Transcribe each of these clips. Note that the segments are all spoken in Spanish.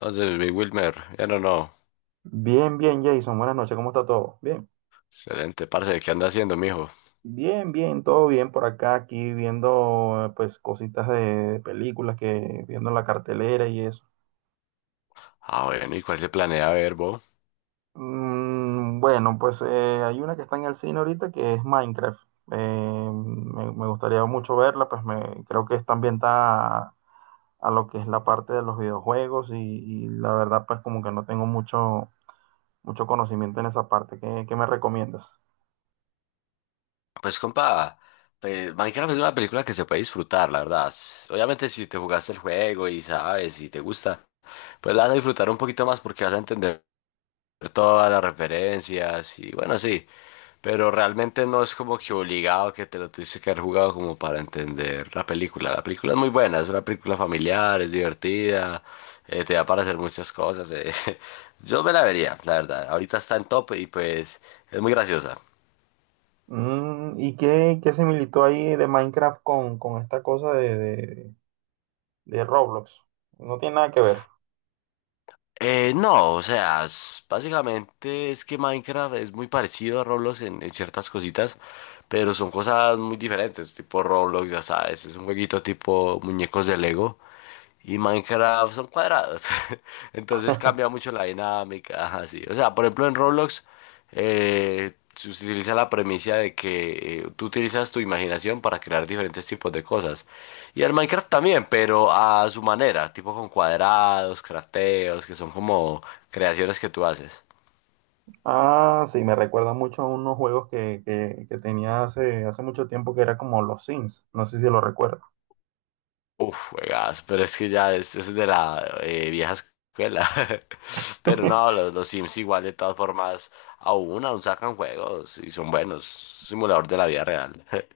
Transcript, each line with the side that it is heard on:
left: Entonces, Big Wilmer, ya no, no.
right: Bien, bien, Jason. Buenas noches. ¿Cómo está todo? Bien.
left: Excelente, parce, ¿qué anda haciendo, mijo?
right: Bien, bien, todo bien por acá, aquí viendo pues cositas de películas que viendo en la cartelera y eso.
left: Ah, bueno, ¿y cuál se planea ver, bo?
right: Mm, bueno, pues hay una que está en el cine ahorita que es Minecraft. Me gustaría mucho verla, pues me, creo que está ambientada a lo que es la parte de los videojuegos y la verdad pues como que no tengo mucho conocimiento en esa parte. ¿Qué me recomiendas?
left: Pues, compa, pues, Minecraft es una película que se puede disfrutar, la verdad. Obviamente, si te jugaste el juego y sabes, y te gusta, pues la vas a disfrutar un poquito más porque vas a entender todas las referencias y, bueno, sí. Pero realmente no es como que obligado que te lo tuviste que haber jugado como para entender la película. La película es muy buena, es una película familiar, es divertida, te da para hacer muchas cosas. Yo me la vería, la verdad. Ahorita está en top y pues es muy graciosa.
right: Mm, ¿y qué similitud hay de Minecraft con esta cosa de Roblox? No tiene nada que ver.
left: No, o sea, básicamente es que Minecraft es muy parecido a Roblox en ciertas cositas, pero son cosas muy diferentes, tipo Roblox, ya sabes, es un jueguito tipo muñecos de Lego. Y Minecraft son cuadrados. Entonces cambia mucho la dinámica. Ajá, sí. O sea, por ejemplo, en Roblox se utiliza la premisa de que tú utilizas tu imaginación para crear diferentes tipos de cosas. Y en Minecraft también, pero a su manera, tipo con cuadrados, crafteos, que son como creaciones que tú haces.
right: Ah, sí, me recuerda mucho a unos juegos que tenía hace mucho tiempo que era como los Sims. No sé si lo recuerdo.
left: Uf, juegas, pero es que ya es de la vieja escuela. Pero no, los Sims igual de todas formas aún sacan juegos y son buenos. Simulador de la vida real.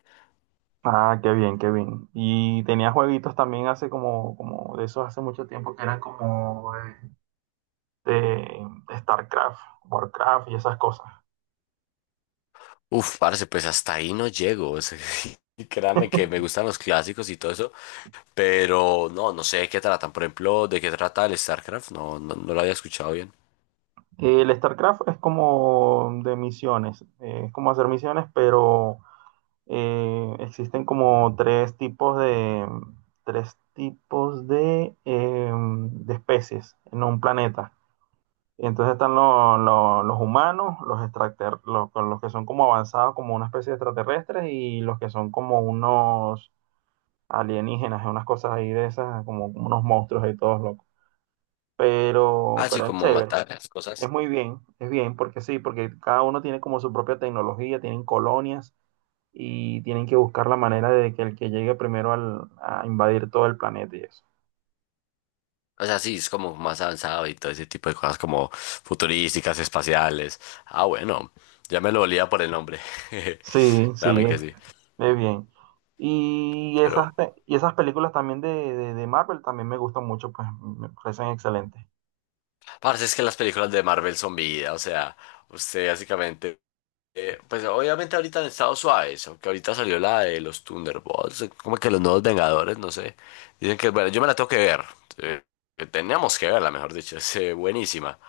right: Ah, qué bien, qué bien. Y tenía jueguitos también hace como, como de esos hace mucho tiempo que eran como de, de StarCraft, Warcraft y esas cosas.
left: Uf, parce, pues hasta ahí no llego. O sea, y créame que me gustan los clásicos y todo eso, pero no, no sé de qué tratan. Por ejemplo, ¿de qué trata el StarCraft? No, no, no lo había escuchado bien.
right: El StarCraft es como de misiones, es como hacer misiones, pero existen como tres tipos de especies en un planeta. Entonces están los humanos, los, los, con los que son como avanzados como una especie de extraterrestres y los que son como unos alienígenas, unas cosas ahí de esas, como, como unos monstruos y todos locos. Pero,
left: Ah, sí,
right: pero es
left: como
right: chévere,
left: matar las
right: es
left: cosas.
right: muy bien, es bien, porque sí, porque cada uno tiene como su propia tecnología, tienen colonias y tienen que buscar la manera de que el que llegue primero a invadir todo el planeta y eso.
left: O sea, sí, es como más avanzado y todo ese tipo de cosas como futurísticas, espaciales. Ah, bueno, ya me lo olía por el nombre.
right: Sí, sí,
left: Créame que sí.
right: es bien. Y
left: Pero,
right: esas, y esas películas también de Marvel también me gustan mucho, pues me parecen excelentes.
left: parce, es que las películas de Marvel son vida. O sea, usted básicamente pues obviamente ahorita han estado suaves, aunque ahorita salió la de los Thunderbolts, como que los nuevos Vengadores, no sé. Dicen que, bueno, yo me la tengo que ver. eh, que teníamos que verla, mejor dicho, es buenísima.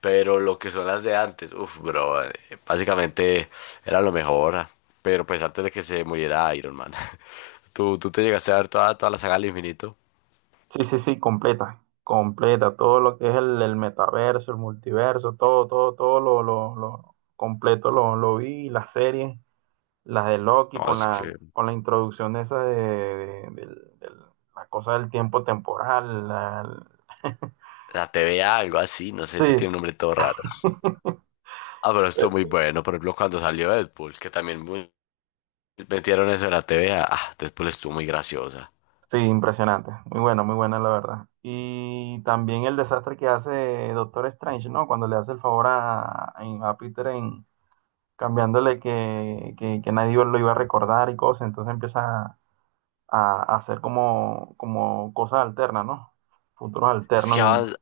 left: Pero lo que son las de antes, uff, bro, básicamente era lo mejor. Pero pues antes de que se muriera Iron Man. ¿Tú te llegaste a ver toda, toda la saga del infinito?
right: Sí, sí, sí, completa, todo lo que es el metaverso, el multiverso, todo, todo, todo lo completo lo vi, las series, las de Loki
left: No,
right: con
left: es que
right: con la introducción esa de la cosa del tiempo temporal.
left: la TVA, algo así, no sé, ese
right: Sí,
left: tiene un nombre todo raro. Ah, pero esto es muy bueno. Por ejemplo, cuando salió Deadpool, que también muy metieron eso en la T TV, ah, ah, Deadpool estuvo muy graciosa.
right: sí, impresionante. Muy bueno, muy buena la verdad. Y también el desastre que hace Doctor Strange, ¿no? Cuando le hace el favor a Peter en cambiándole que nadie lo iba a recordar y cosas. Entonces empieza a hacer como, como cosas alternas, ¿no? Futuros
left: Es que
right: alternos.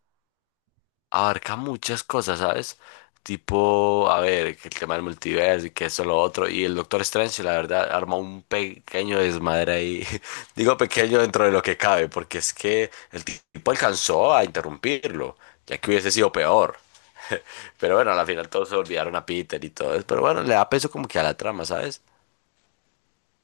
left: abarca muchas cosas, ¿sabes? Tipo, a ver, que el tema del multiverso y que eso, lo otro. Y el Doctor Strange, la verdad, arma un pequeño desmadre ahí. Digo pequeño dentro de lo que cabe, porque es que el tipo alcanzó a interrumpirlo, ya que hubiese sido peor. Pero bueno, al final todos se olvidaron a Peter y todo eso. Pero bueno, le da peso como que a la trama, ¿sabes?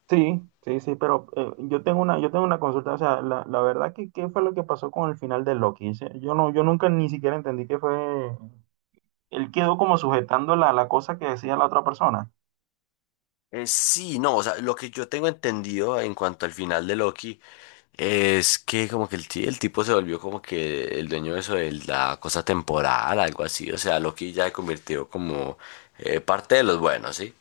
right: Sí, sí, sí, pero yo tengo una consulta, o sea, la verdad que qué fue lo que pasó con el final de Loki. Sí, yo no, yo nunca ni siquiera entendí qué fue. Él quedó como sujetando la cosa que decía la otra persona.
left: Sí, no, o sea, lo que yo tengo entendido en cuanto al final de Loki es que como que el, el tipo se volvió como que el dueño de eso de la cosa temporal, algo así. O sea, Loki ya se convirtió como parte de los buenos, ¿sí?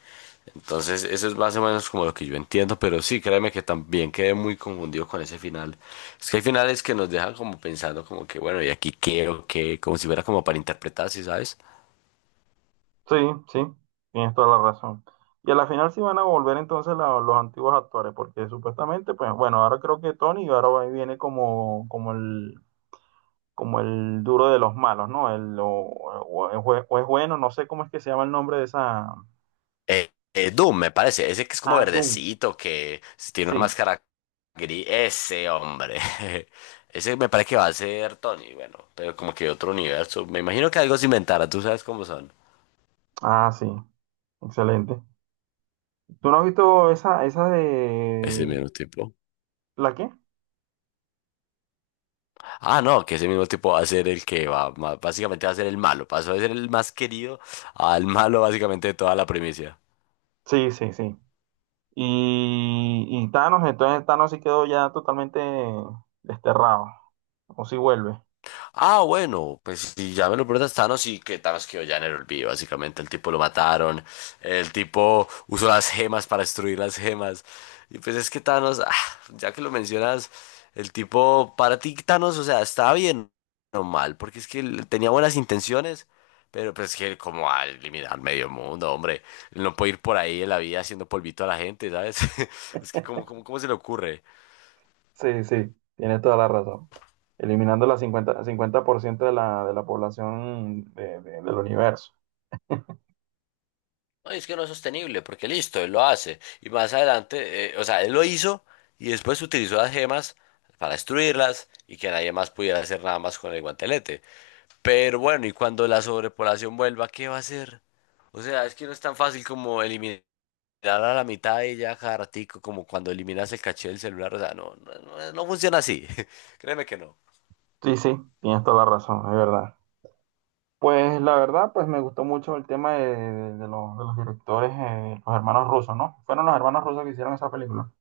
left: Entonces, eso es más o menos como lo que yo entiendo, pero sí, créeme que también quedé muy confundido con ese final. Es que hay finales que nos dejan como pensando como que, bueno, ¿y aquí qué o qué? Como si fuera como para interpretar, ¿sí sabes?
right: Sí, sí, tienes toda la razón. Y a la final sí van a volver entonces los antiguos actores, porque supuestamente, pues, bueno, ahora creo que Tony ahora viene como, como como el duro de los malos, ¿no? El, o es, o es bueno, no sé cómo es que se llama el nombre de esa.
left: Doom, me parece. Ese que es como
right: Ah, Doom.
left: verdecito, que si tiene una
right: Sí.
left: máscara gris. Ese hombre. Ese me parece que va a ser Tony, bueno, pero como que otro universo. Me imagino que algo se inventará, tú sabes cómo son.
right: Ah, sí. Excelente. ¿Tú no has visto esa
left: Ese
right: de...
left: mismo tipo.
right: ¿La qué?
left: Ah, no, que ese mismo tipo va a ser el que va, básicamente va a ser el malo. Pasó de ser el más querido al malo básicamente de toda la primicia.
right: Sí, sí, sí. Y Thanos, entonces Thanos sí quedó ya totalmente desterrado. O si vuelve.
left: Ah, bueno, pues si ya me lo preguntas, Thanos y que Thanos quedó ya en el olvido, básicamente el tipo lo mataron, el tipo usó las gemas para destruir las gemas, y pues es que Thanos, ah, ya que lo mencionas, el tipo, para ti Thanos, o sea, estaba bien o mal, porque es que él tenía buenas intenciones, pero pues es que él como va a eliminar medio mundo, hombre, él no puede ir por ahí en la vida haciendo polvito a la gente, ¿sabes? Es que como, como, ¿cómo se le ocurre?
right: Sí, sí, tienes toda la razón. Eliminando la cincuenta por ciento de de la población del universo.
left: No, y es que no es sostenible, porque listo, él lo hace. Y más adelante, o sea, él lo hizo y después utilizó las gemas para destruirlas y que nadie más pudiera hacer nada más con el guantelete. Pero bueno, y cuando la sobrepoblación vuelva, ¿qué va a hacer? O sea, es que no es tan fácil como eliminar a la mitad y ya cada ratico, como cuando eliminas el caché del celular. O sea, no, no, no funciona así. Créeme que no.
right: Sí, sí, tienes toda la razón, es verdad. Pues la verdad, pues me gustó mucho el tema de, de los directores, los hermanos rusos, ¿no? Fueron los hermanos rusos que hicieron esa película.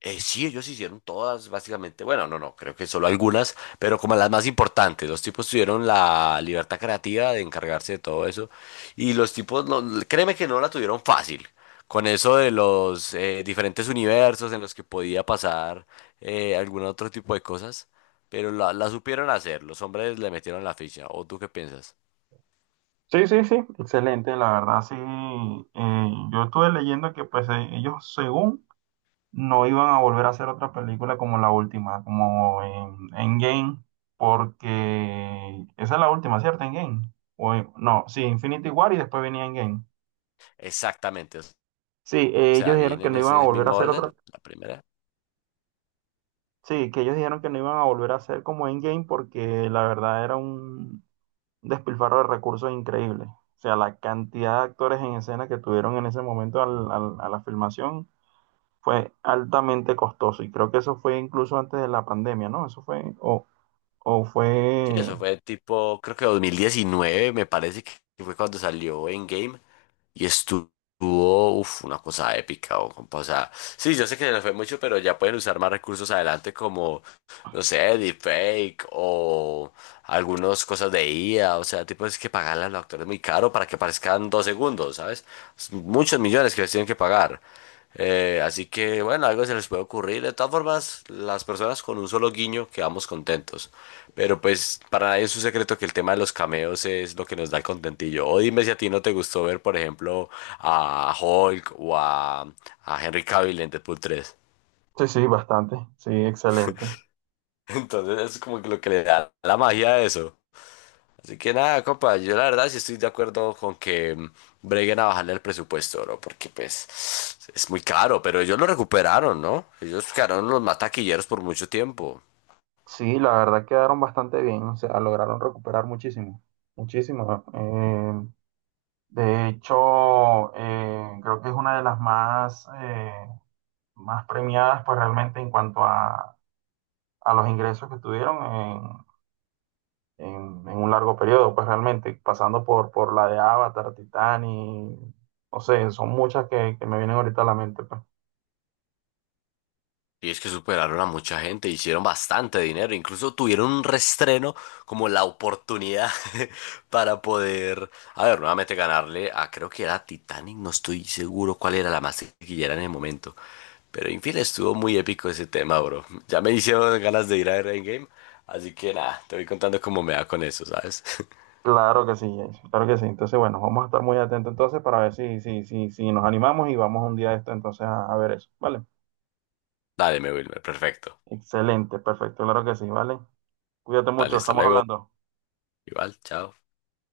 left: Sí, ellos hicieron todas, básicamente. Bueno, no, no, creo que solo algunas, pero como las más importantes. Los tipos tuvieron la libertad creativa de encargarse de todo eso. Y los tipos, no, créeme que no la tuvieron fácil. Con eso de los diferentes universos en los que podía pasar algún otro tipo de cosas. Pero la supieron hacer. Los hombres le metieron la ficha. ¿O tú qué piensas?
right: Sí, sí, sí, excelente, la verdad, sí. Yo estuve leyendo que pues ellos según no iban a volver a hacer otra película como la última, como en Endgame, porque esa es la última, ¿cierto? Endgame. O, no, sí, Infinity War y después venía Endgame.
left: Exactamente. O
right: Sí,
left: sea,
right: ellos dijeron
left: viene
right: que
left: en
right: no iban a
left: ese
right: volver a
left: mismo
right: hacer otra.
left: orden, la primera.
right: Sí, que ellos dijeron que no iban a volver a hacer como Endgame porque la verdad era un despilfarro de recursos increíble. O sea, la cantidad de actores en escena que tuvieron en ese momento a la filmación fue altamente costoso. Y creo que eso fue incluso antes de la pandemia, ¿no? Eso fue, o
left: Sí,
right: fue,
left: eso fue tipo, creo que 2019, me parece que fue cuando salió en game y estuvo, uf, una cosa épica, o, compa, o sea, sí, yo sé que se les fue mucho, pero ya pueden usar más recursos adelante como, no sé, deepfake o algunas cosas de IA, o sea, tipo, es que pagarle a los actores muy caro para que aparezcan 2 segundos, ¿sabes? Es muchos millones que les tienen que pagar. Así que bueno, algo se les puede ocurrir. De todas formas, las personas con un solo guiño quedamos contentos. Pero pues para nadie es un secreto que el tema de los cameos es lo que nos da el contentillo. O dime si a ti no te gustó ver, por ejemplo, a Hulk o a Henry Cavill en Deadpool 3.
right: sí, sí, bastante, sí, excelente.
left: Entonces es como que lo que le da la magia a eso. Así que nada, compa, yo la verdad sí estoy de acuerdo con que mm, breguen a bajarle el presupuesto, no porque pues es muy caro, pero ellos lo recuperaron, ¿no? Ellos quedaron los mataquilleros por mucho tiempo.
right: Sí, la verdad quedaron bastante bien, o sea, lograron recuperar muchísimo, muchísimo. De hecho, creo que es una de las más, más premiadas, pues realmente en cuanto a los ingresos que tuvieron en, en un largo periodo, pues realmente, pasando por la de Avatar, Titanic, no sé, son muchas que me vienen ahorita a la mente, pues.
left: Y es que superaron a mucha gente, hicieron bastante dinero, incluso tuvieron un restreno como la oportunidad para poder, a ver, nuevamente ganarle a, creo que era Titanic, no estoy seguro cuál era la más taquillera en el momento. Pero en fin, estuvo muy épico ese tema, bro. Ya me hicieron ganas de ir a ver Endgame, así que nada, te voy contando cómo me va con eso, ¿sabes?
right: Claro que sí, Jason, claro que sí. Entonces, bueno, vamos a estar muy atentos entonces para ver si nos animamos y vamos un día de esto entonces a ver eso, ¿vale?
left: Dale, mi Wilmer, perfecto.
right: Excelente, perfecto, claro que sí, ¿vale? Cuídate
left: Vale,
right: mucho,
left: hasta
right: estamos
left: luego.
right: hablando.
left: Igual, chao.